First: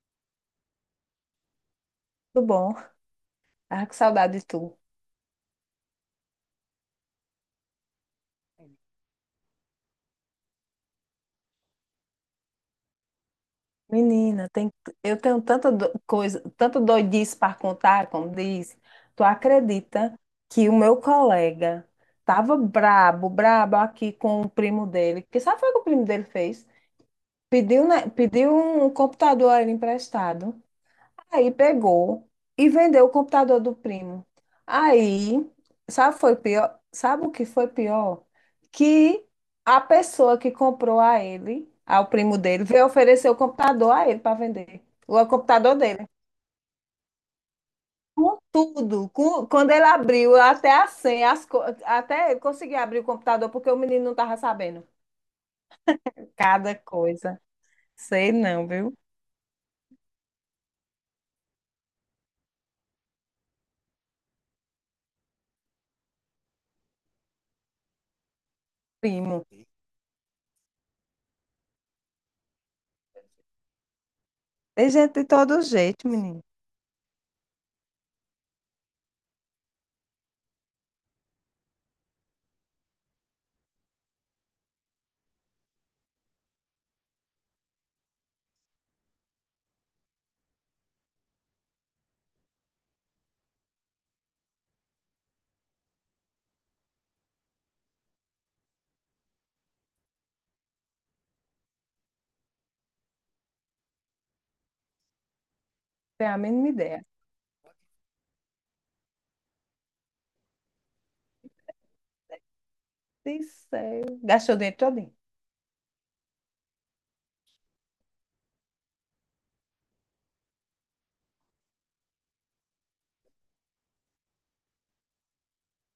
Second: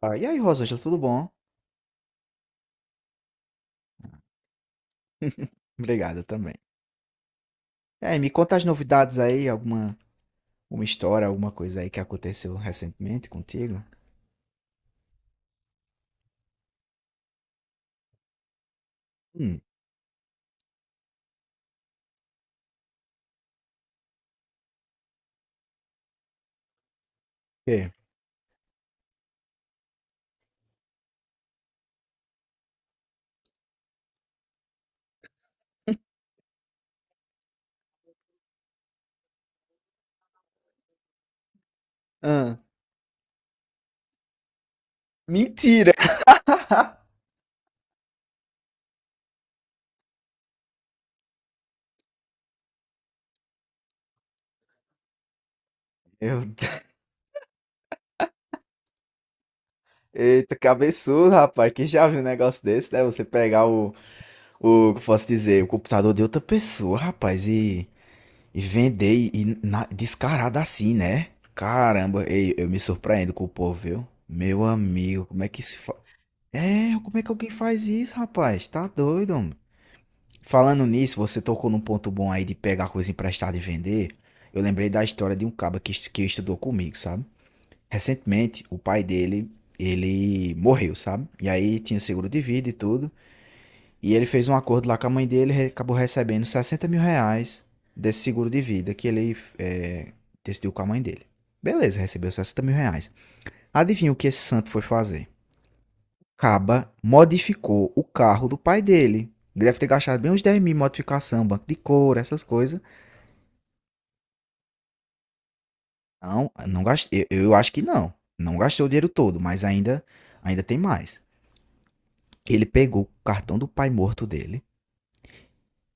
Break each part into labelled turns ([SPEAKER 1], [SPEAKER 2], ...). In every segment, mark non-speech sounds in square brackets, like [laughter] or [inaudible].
[SPEAKER 1] Ah, e aí, Rosângela, tudo bom?
[SPEAKER 2] Tudo bom? Ah, que saudade de tu.
[SPEAKER 1] [laughs] Obrigado também. Me conta as novidades aí, alguma uma história, alguma coisa aí que aconteceu recentemente contigo?
[SPEAKER 2] Menina, tem, eu tenho tanta coisa, tanto doidice para contar, como diz. Tu
[SPEAKER 1] Hum,
[SPEAKER 2] acredita que o meu colega tava brabo aqui com o primo dele? Que sabe foi o que o primo dele fez? Pediu,
[SPEAKER 1] quê?
[SPEAKER 2] né, pediu um computador a ele emprestado. Aí pegou e vendeu o computador do primo. Aí, sabe, foi pior, sabe o que foi pior? Que a pessoa que comprou a ele, ao primo
[SPEAKER 1] Ah,
[SPEAKER 2] dele, veio oferecer o computador a ele para vender. O computador
[SPEAKER 1] mentira!
[SPEAKER 2] dele.
[SPEAKER 1] [laughs]
[SPEAKER 2] Com tudo. Com, quando ele abriu, até a senha, até ele conseguia abrir o computador porque o menino não estava sabendo.
[SPEAKER 1] Meu
[SPEAKER 2] Cada
[SPEAKER 1] Deus.
[SPEAKER 2] coisa. Sei não, viu?
[SPEAKER 1] Eita, cabeçudo, rapaz. Quem já viu um negócio desse, né? Você pegar que eu posso dizer, o computador de outra pessoa, rapaz, e vender e,
[SPEAKER 2] Primo.
[SPEAKER 1] e na- descarado assim, né? Caramba, ei, eu me surpreendo com o povo, viu? Meu
[SPEAKER 2] Tem gente de
[SPEAKER 1] amigo, como é
[SPEAKER 2] todo
[SPEAKER 1] que se
[SPEAKER 2] jeito, menino.
[SPEAKER 1] É, como é que alguém faz isso, rapaz? Tá doido, homem. Falando nisso, você tocou num ponto bom aí de pegar coisa emprestada e vender. Eu lembrei da história de um caba que que estudou comigo, sabe? Recentemente, o pai dele, ele morreu, sabe? E aí tinha seguro de vida e tudo. E ele fez um acordo lá com a mãe dele, acabou recebendo 60 mil reais desse seguro de vida que ele decidiu com a mãe dele. Beleza, recebeu 60 mil reais. Adivinha o que esse santo foi fazer?
[SPEAKER 2] Tem a mínima
[SPEAKER 1] Caba
[SPEAKER 2] ideia.
[SPEAKER 1] modificou o carro do pai dele. Ele deve ter gastado bem uns 10 mil em modificação, banco de couro, essas coisas.
[SPEAKER 2] Sincero. Gastou o dinheiro todo.
[SPEAKER 1] Não, não gastei. Eu acho que não. Não gastou o dinheiro todo, mas ainda tem mais. Ele pegou o cartão do pai morto dele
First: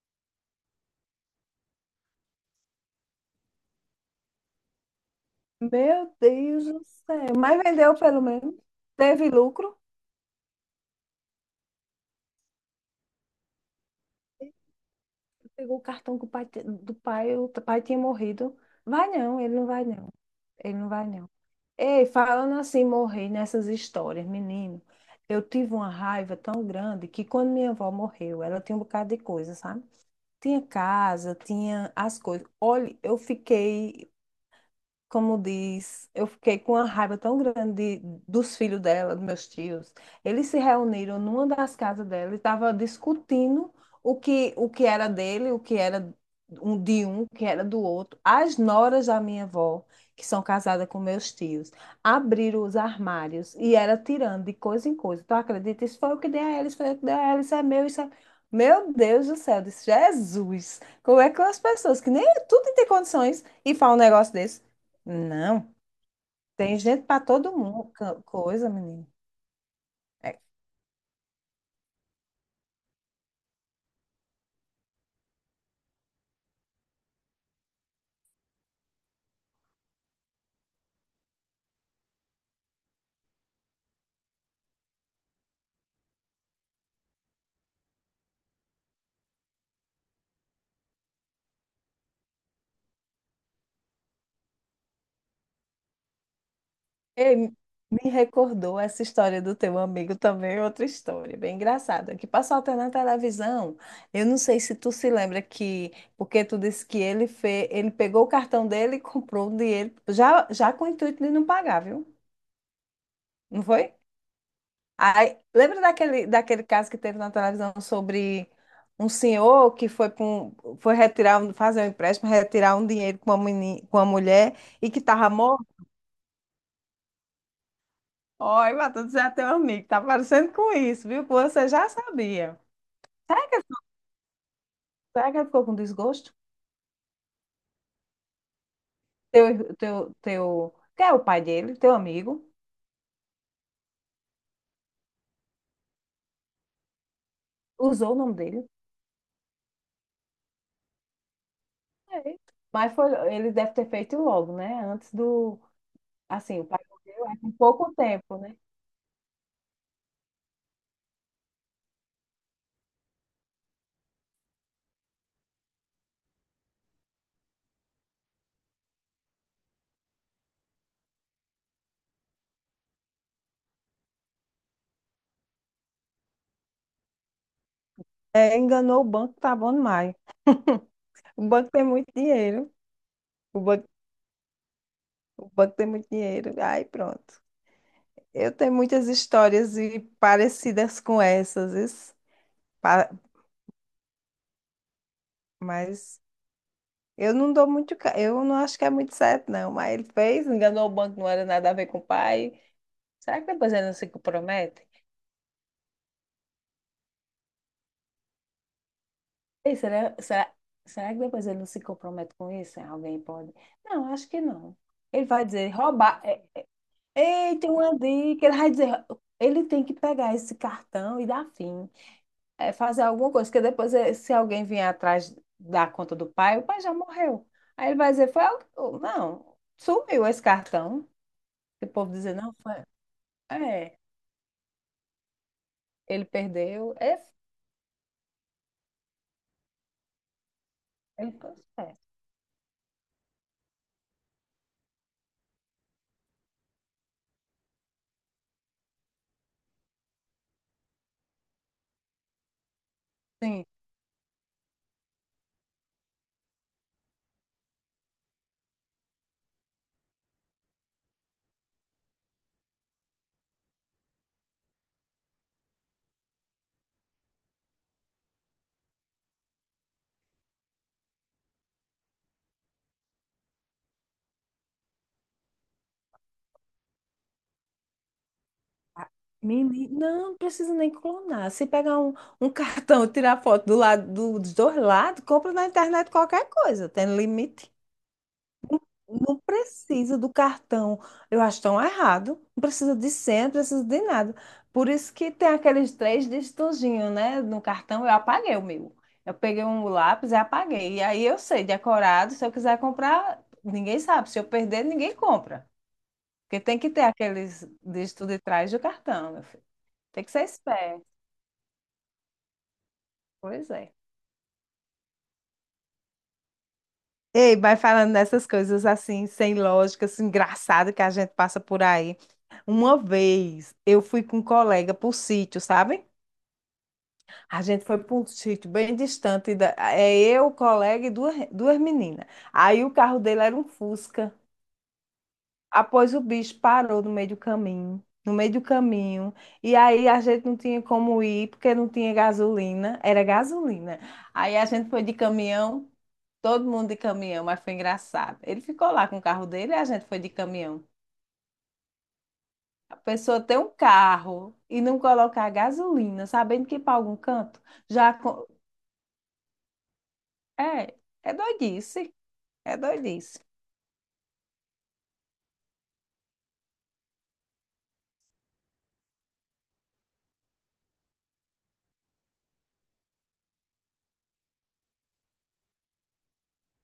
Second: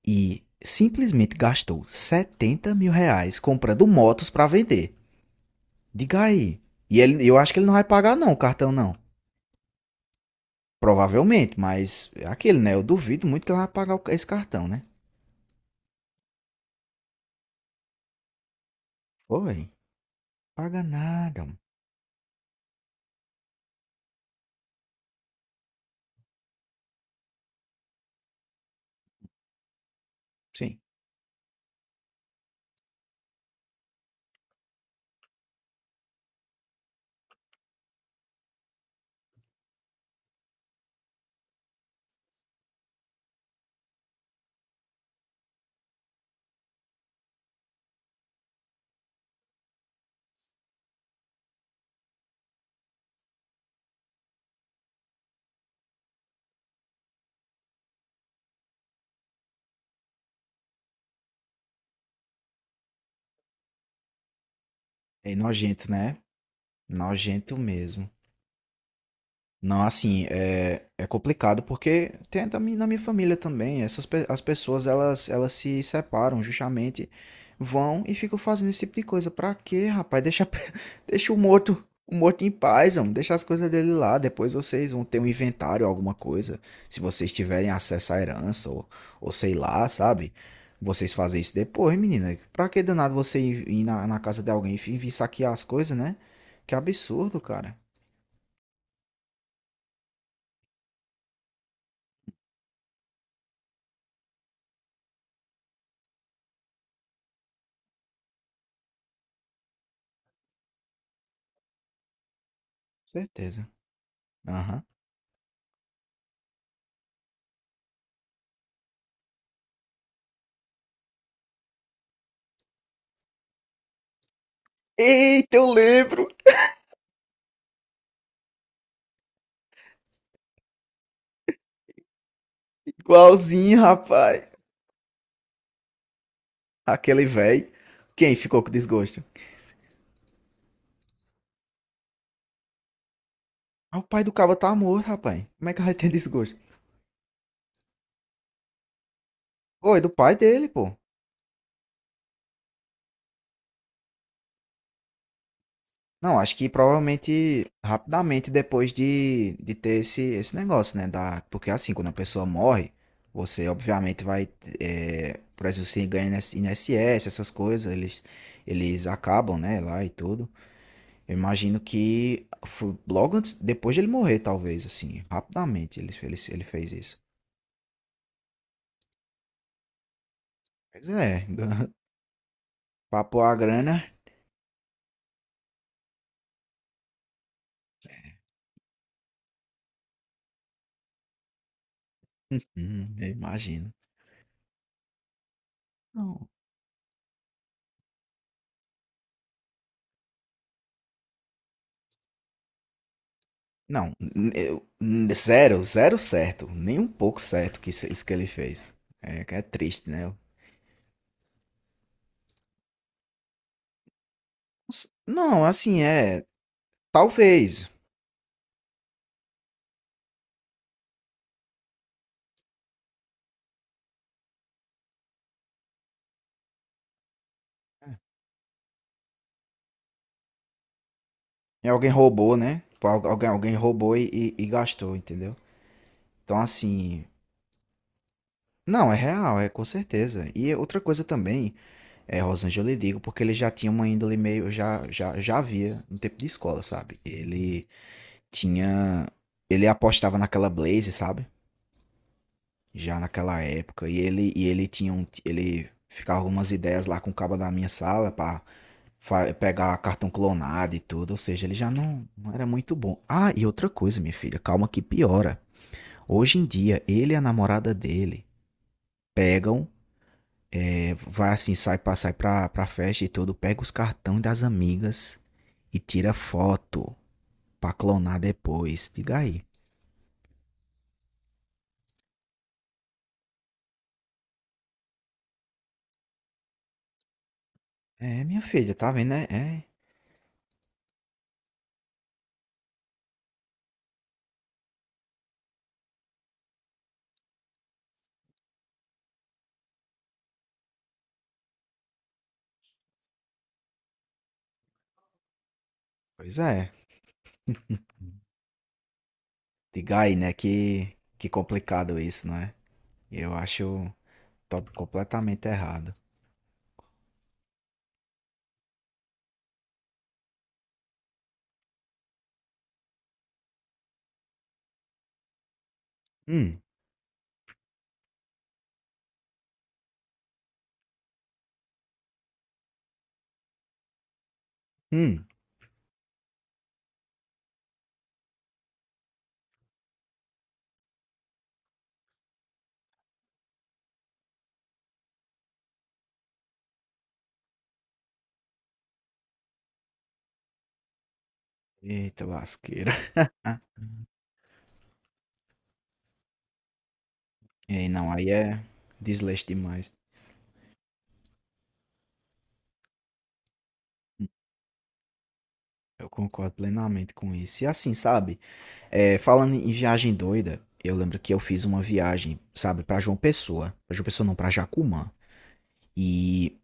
[SPEAKER 1] e simplesmente gastou 70 mil reais comprando motos para vender.
[SPEAKER 2] Meu
[SPEAKER 1] Diga aí.
[SPEAKER 2] Deus do
[SPEAKER 1] E ele,
[SPEAKER 2] céu.
[SPEAKER 1] eu acho que
[SPEAKER 2] Mas
[SPEAKER 1] ele não vai
[SPEAKER 2] vendeu
[SPEAKER 1] pagar
[SPEAKER 2] pelo
[SPEAKER 1] não o
[SPEAKER 2] menos.
[SPEAKER 1] cartão não.
[SPEAKER 2] Teve lucro.
[SPEAKER 1] Provavelmente, mas é aquele, né? Eu duvido muito que ele vai pagar esse cartão, né?
[SPEAKER 2] Pegou o cartão que o pai, te- do pai, o pai tinha morrido. Vai não, ele não
[SPEAKER 1] Oi,
[SPEAKER 2] vai não. Ele
[SPEAKER 1] paga
[SPEAKER 2] não vai não.
[SPEAKER 1] nada.
[SPEAKER 2] Ei, falando assim, morrer nessas histórias, menino. Eu tive uma raiva tão grande que quando minha avó morreu, ela tinha um bocado de coisa, sabe? Tinha
[SPEAKER 1] Sim.
[SPEAKER 2] casa, tinha as coisas. Olha, eu fiquei, como diz, eu fiquei com uma raiva tão grande dos filhos dela, dos meus tios. Eles se reuniram numa das casas dela e estavam discutindo o que era dele, o que era um de um, o que era do outro. As noras da minha avó, que são casadas com meus tios, abriram os armários e era tirando de coisa em coisa. Tu acredita? Isso foi o que dei a ela, isso foi o que dei a ela, isso é... Meu Deus do céu, eu disse, Jesus, como é que as pessoas que nem tudo tem condições e falam um negócio desse?
[SPEAKER 1] É
[SPEAKER 2] Não,
[SPEAKER 1] nojento, né?
[SPEAKER 2] tem gente para
[SPEAKER 1] Nojento
[SPEAKER 2] todo mundo,
[SPEAKER 1] mesmo.
[SPEAKER 2] coisa, menino.
[SPEAKER 1] Não, assim,
[SPEAKER 2] É,
[SPEAKER 1] é complicado porque tem na minha família também, as pessoas elas se separam justamente, vão e ficam fazendo esse tipo de coisa. Pra quê, rapaz? Deixa, [laughs] deixa o morto em paz, homem. Deixa as coisas dele lá. Depois vocês vão ter um inventário, alguma coisa, se vocês tiverem acesso à herança ou sei lá, sabe? Vocês fazem isso depois, menina. Pra que danado você ir na, na casa de alguém e vir saquear as coisas, né? Que
[SPEAKER 2] ei,
[SPEAKER 1] absurdo, cara.
[SPEAKER 2] me recordou essa história do teu amigo também, outra história, bem engraçada, que passou até na televisão. Eu não sei se tu se lembra que, porque tu disse que ele fez, ele pegou o cartão dele e [laughs] comprou o dinheiro, já com o intuito de não pagar, viu? Não
[SPEAKER 1] Certeza.
[SPEAKER 2] foi?
[SPEAKER 1] Aham.
[SPEAKER 2] Aí, lembra daquele caso que teve na televisão sobre um senhor que foi, foi retirar, fazer um empréstimo, retirar um dinheiro com com uma mulher e que estava
[SPEAKER 1] Eita, eu
[SPEAKER 2] morto?
[SPEAKER 1] lembro.
[SPEAKER 2] Olha, Matheus, já é teu amigo, tá parecendo com isso, viu? Que você já sabia.
[SPEAKER 1] Igualzinho, rapaz.
[SPEAKER 2] Será que ele ficou com desgosto?
[SPEAKER 1] Aquele velho. Quem ficou com desgosto?
[SPEAKER 2] Que é o pai dele, teu amigo,
[SPEAKER 1] Ah, o pai do cabo tá morto, rapaz. Como é que vai ter desgosto?
[SPEAKER 2] usou o nome dele.
[SPEAKER 1] Foi do pai dele, pô.
[SPEAKER 2] É. Mas foi, ele deve ter feito logo, né? Antes do,
[SPEAKER 1] Não, acho
[SPEAKER 2] assim, o
[SPEAKER 1] que
[SPEAKER 2] pai morreu, é com
[SPEAKER 1] provavelmente
[SPEAKER 2] pouco tempo,
[SPEAKER 1] rapidamente
[SPEAKER 2] né?
[SPEAKER 1] depois de ter esse negócio, né? Da, porque assim, quando a pessoa morre, você obviamente vai. É, por exemplo, você ganha INSS, essas coisas, eles acabam, né? Lá e tudo. Eu imagino que foi logo antes, depois de ele morrer, talvez, assim, rapidamente ele fez isso.
[SPEAKER 2] É, enganou o banco, tá bom demais.
[SPEAKER 1] Pois é,
[SPEAKER 2] O banco tem
[SPEAKER 1] [laughs]
[SPEAKER 2] muito dinheiro.
[SPEAKER 1] papou a
[SPEAKER 2] O banco,
[SPEAKER 1] grana,
[SPEAKER 2] o banco tem muito dinheiro. Aí pronto. Eu tenho muitas histórias e parecidas com essas, isso.
[SPEAKER 1] [laughs]
[SPEAKER 2] Pa-
[SPEAKER 1] uhum, eu imagino.
[SPEAKER 2] mas
[SPEAKER 1] Não,
[SPEAKER 2] eu não dou muito. Eu não acho que é muito certo, não. Mas ele fez, enganou o banco, não era nada a ver com o pai. Será que depois ele não se
[SPEAKER 1] não,
[SPEAKER 2] compromete?
[SPEAKER 1] eu- zero certo, nem um pouco certo que isso que ele fez. É, que é
[SPEAKER 2] Ei,
[SPEAKER 1] triste, né?
[SPEAKER 2] será que depois ele não se compromete com isso? Alguém pode? Não, acho que não. Ele vai
[SPEAKER 1] Não,
[SPEAKER 2] dizer,
[SPEAKER 1] assim,
[SPEAKER 2] roubar.
[SPEAKER 1] é,
[SPEAKER 2] Ei, tem
[SPEAKER 1] talvez,
[SPEAKER 2] uma dica. Ele vai dizer, ele tem que pegar esse cartão e dar fim. É, fazer alguma coisa, porque depois, se alguém vier atrás da conta do pai, o pai já morreu. Aí ele vai dizer, foi algo. Não, sumiu esse cartão. E o
[SPEAKER 1] é alguém
[SPEAKER 2] povo dizer, não,
[SPEAKER 1] roubou,
[SPEAKER 2] foi.
[SPEAKER 1] né? Alguém
[SPEAKER 2] É,
[SPEAKER 1] roubou e gastou, entendeu?
[SPEAKER 2] ele
[SPEAKER 1] Então,
[SPEAKER 2] perdeu. É,
[SPEAKER 1] assim, não, é real, é com certeza. E outra coisa
[SPEAKER 2] ele foi
[SPEAKER 1] também
[SPEAKER 2] esperto.
[SPEAKER 1] É, Rosângela, eu lhe digo porque ele já tinha uma índole meio. Já havia no tempo de escola, sabe? Ele tinha. Ele apostava naquela Blaze, sabe? Já naquela
[SPEAKER 2] Sim.
[SPEAKER 1] época. E ele tinha um. Ele ficava algumas ideias lá com o cabo da minha sala pra pegar cartão clonado e tudo. Ou seja, ele já não, não era muito bom. Ah, e outra coisa, minha filha, calma que piora. Hoje em dia, ele e a namorada dele pegam Vai assim, sai pra festa e tudo, pega os cartões das amigas e tira foto pra clonar
[SPEAKER 2] Ah,
[SPEAKER 1] depois. Diga aí.
[SPEAKER 2] menino, não precisa nem clonar. Se pegar um cartão e tirar foto do lado dos dois lados, compra na internet qualquer coisa, tem limite.
[SPEAKER 1] É, minha filha, tá vendo,
[SPEAKER 2] Não
[SPEAKER 1] né? É,
[SPEAKER 2] precisa do cartão. Eu acho tão errado. Não precisa de senha, não precisa de nada. Por isso que tem aqueles três dígitozinhos, né? No cartão, eu apaguei o meu. Eu peguei um lápis e apaguei. E aí eu sei, decorado, se eu quiser comprar, ninguém sabe. Se eu perder, ninguém compra.
[SPEAKER 1] pois
[SPEAKER 2] Porque tem que
[SPEAKER 1] é.
[SPEAKER 2] ter aqueles dígitos de trás do cartão, meu filho.
[SPEAKER 1] Diga
[SPEAKER 2] Tem que
[SPEAKER 1] aí,
[SPEAKER 2] ser
[SPEAKER 1] né?
[SPEAKER 2] esperto.
[SPEAKER 1] Que complicado isso, não é? Eu
[SPEAKER 2] Pois é.
[SPEAKER 1] acho top completamente errado.
[SPEAKER 2] Ei, vai falando dessas coisas assim, sem lógica, assim, engraçado que a gente passa por aí. Uma vez eu fui com um colega para o sítio, sabe?
[SPEAKER 1] Hum,
[SPEAKER 2] A gente foi para um sítio bem distante. Da... É eu, o colega e duas meninas. Aí o carro dele era um Fusca.
[SPEAKER 1] hum.
[SPEAKER 2] Após o bicho parou no meio do caminho, e aí a gente não tinha como ir porque não tinha gasolina, era gasolina. Aí a gente foi de caminhão, todo mundo de caminhão, mas foi engraçado. Ele ficou lá com o carro dele e a gente foi de caminhão.
[SPEAKER 1] Eita
[SPEAKER 2] A
[SPEAKER 1] lasqueira.
[SPEAKER 2] pessoa ter um carro e não colocar gasolina, sabendo que ir para algum canto,
[SPEAKER 1] E
[SPEAKER 2] já
[SPEAKER 1] não,
[SPEAKER 2] co-
[SPEAKER 1] aí é desleixo demais.
[SPEAKER 2] é, é doidice, é doidice.
[SPEAKER 1] Eu concordo plenamente com isso. E assim, sabe? É, falando em viagem doida, eu lembro que eu fiz uma viagem, sabe, pra João Pessoa. Pra João Pessoa não, pra Jacumã. E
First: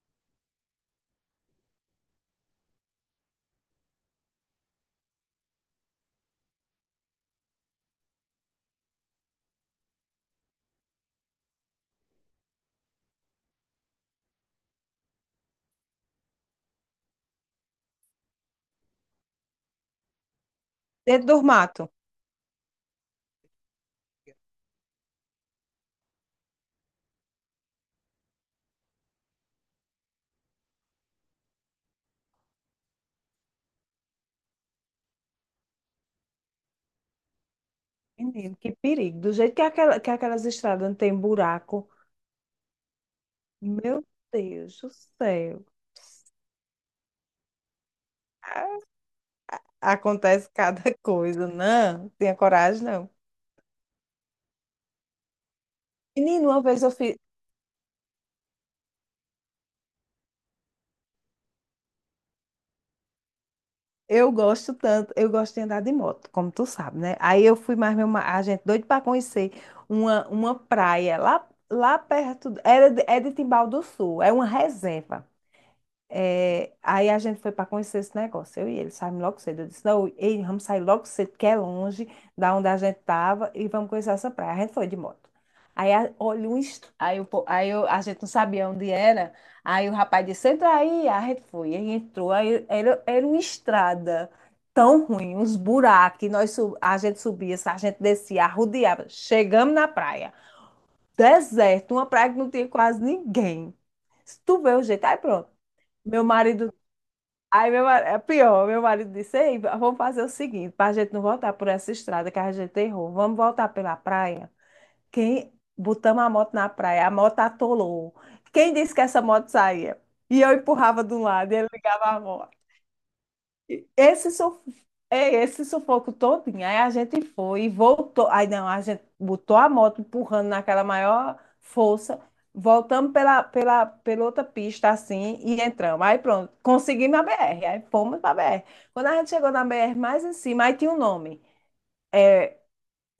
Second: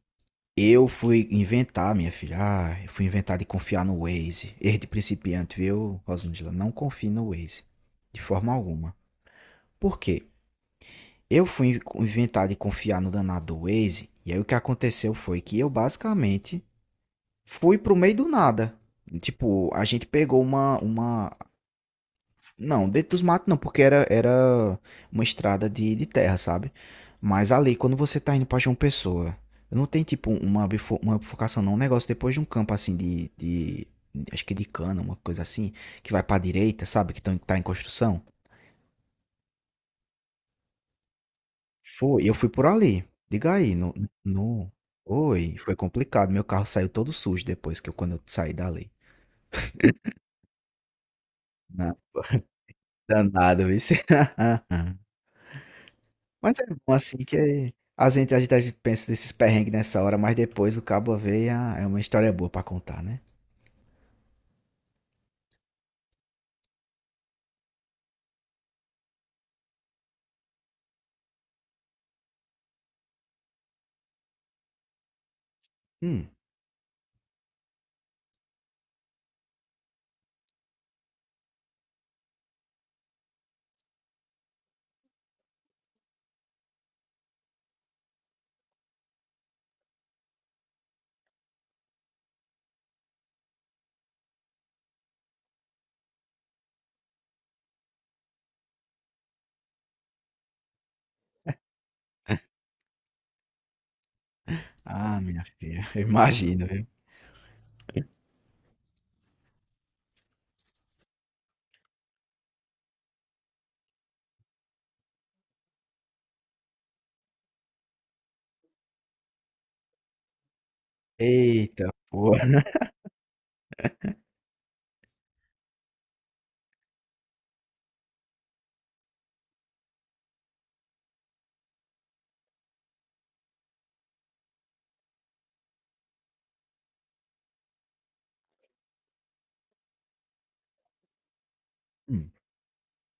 [SPEAKER 1] eu fui inventar, minha filha. Ah, eu fui inventar de confiar no Waze. Erro de principiante, viu, Rosângela? Não confie no Waze. De forma alguma. Por quê? Eu fui inventar de confiar no danado do Waze. E aí o que aconteceu foi que eu basicamente fui pro meio do nada. Tipo, a gente pegou uma,
[SPEAKER 2] Dentro
[SPEAKER 1] uma
[SPEAKER 2] do mato.
[SPEAKER 1] Não, dentro dos matos não, porque era uma estrada de terra, sabe? Mas ali, quando você tá indo pra João Pessoa, não tem tipo uma, uma bifurcação, não. Um negócio depois de um campo assim de Acho que de cana, uma coisa assim, que vai pra direita, sabe? Que tá em construção.
[SPEAKER 2] Menino, que perigo. Do jeito que, que aquelas estradas não tem buraco,
[SPEAKER 1] Foi, eu fui por ali. Diga aí, no,
[SPEAKER 2] Meu
[SPEAKER 1] no.
[SPEAKER 2] Deus do
[SPEAKER 1] Oi,
[SPEAKER 2] céu.
[SPEAKER 1] foi complicado. Meu carro saiu todo sujo depois que eu, quando eu saí dali.
[SPEAKER 2] Acontece cada [laughs] coisa,
[SPEAKER 1] Na-
[SPEAKER 2] não. Tenha
[SPEAKER 1] [laughs]
[SPEAKER 2] coragem, não.
[SPEAKER 1] Danado, viu? [laughs]
[SPEAKER 2] Menino,
[SPEAKER 1] Mas
[SPEAKER 2] uma
[SPEAKER 1] é
[SPEAKER 2] vez eu
[SPEAKER 1] bom
[SPEAKER 2] fiz.
[SPEAKER 1] assim que a gente pensa desses perrengues nessa hora, mas depois o cabo vê e ah, é uma história boa pra contar, né?
[SPEAKER 2] Eu gosto tanto, eu gosto de andar de moto, como tu sabe, né? Aí eu fui mais a gente doido para conhecer uma praia lá, lá perto, era de, é de Timbal do Sul, é uma reserva.
[SPEAKER 1] Hum.
[SPEAKER 2] É, aí a gente foi para conhecer esse negócio, eu e ele, saímos logo cedo. Eu disse, não, ei, vamos sair logo cedo, que é longe da onde a gente estava, e vamos conhecer essa praia. A gente foi de moto. Aí, olha, um est... aí, o po- aí eu- a gente não sabia onde era, aí o rapaz disse, entra aí, a gente foi. Aí entrou, era uma estrada tão ruim, uns buracos, e nós, a gente subia, a gente descia, arrodeava. Chegamos na praia, deserto, uma praia que não tinha quase ninguém. Se tu vê o jeito, aí
[SPEAKER 1] Ah, minha
[SPEAKER 2] pronto.
[SPEAKER 1] filha, [laughs] eu
[SPEAKER 2] Meu
[SPEAKER 1] imagino,
[SPEAKER 2] marido
[SPEAKER 1] viu?
[SPEAKER 2] Aí meu marido, é pior, meu marido disse, ei, vamos fazer o seguinte, para a gente não voltar por essa estrada que a gente errou, vamos voltar pela praia. Quem botamos a moto na praia, a moto atolou. Quem disse que essa moto saía? E eu empurrava de um lado e ele
[SPEAKER 1] Eita,
[SPEAKER 2] ligava a moto.
[SPEAKER 1] porra.
[SPEAKER 2] Esse, suf... é, esse sufoco todinho. Aí a gente foi e voltou. Aí não, a gente botou a moto empurrando naquela maior força. Voltamos pela outra pista assim e entramos. Aí pronto, conseguimos a BR. Aí fomos para a BR. Quando a gente chegou na BR mais em cima, aí tinha o nome.
[SPEAKER 1] Hum.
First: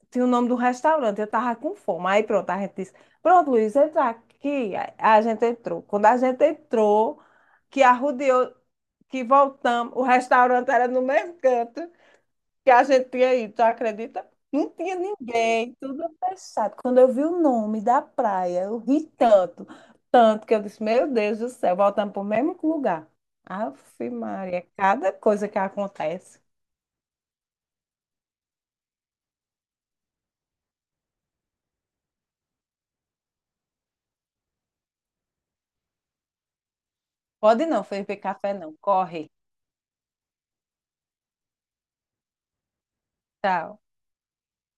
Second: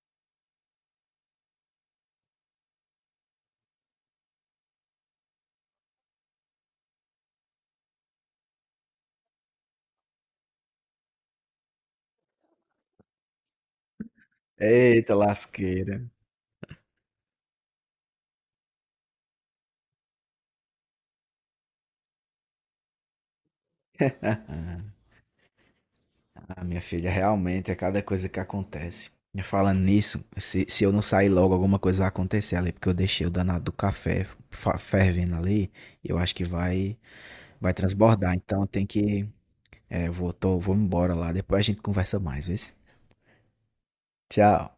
[SPEAKER 2] Tinha o nome do restaurante. Eu tava com fome. Aí pronto, a gente disse: Pronto, Luiz, entra aqui. Aí a gente entrou. Quando a gente entrou, que arrodeou, que voltamos, o restaurante era no mesmo canto que a gente tinha ido, tu acredita? Não tinha
[SPEAKER 1] Eita,
[SPEAKER 2] ninguém,
[SPEAKER 1] lasqueira.
[SPEAKER 2] tudo fechado. Quando eu vi o nome da praia, eu ri tanto que eu disse, meu Deus do céu, voltamos para o mesmo lugar. Ave Maria, cada coisa que acontece.
[SPEAKER 1] Ah, minha filha, realmente é cada coisa que acontece. E falando nisso, se eu não sair logo, alguma coisa vai acontecer ali, porque eu deixei o danado do café fervendo ali, e eu acho que vai
[SPEAKER 2] Pode
[SPEAKER 1] vai
[SPEAKER 2] não, Felipe
[SPEAKER 1] transbordar.
[SPEAKER 2] Café
[SPEAKER 1] Então
[SPEAKER 2] não,
[SPEAKER 1] tem que.
[SPEAKER 2] corre,
[SPEAKER 1] É, vou embora lá, depois a gente conversa mais, vê?
[SPEAKER 2] tchau.
[SPEAKER 1] Tchau.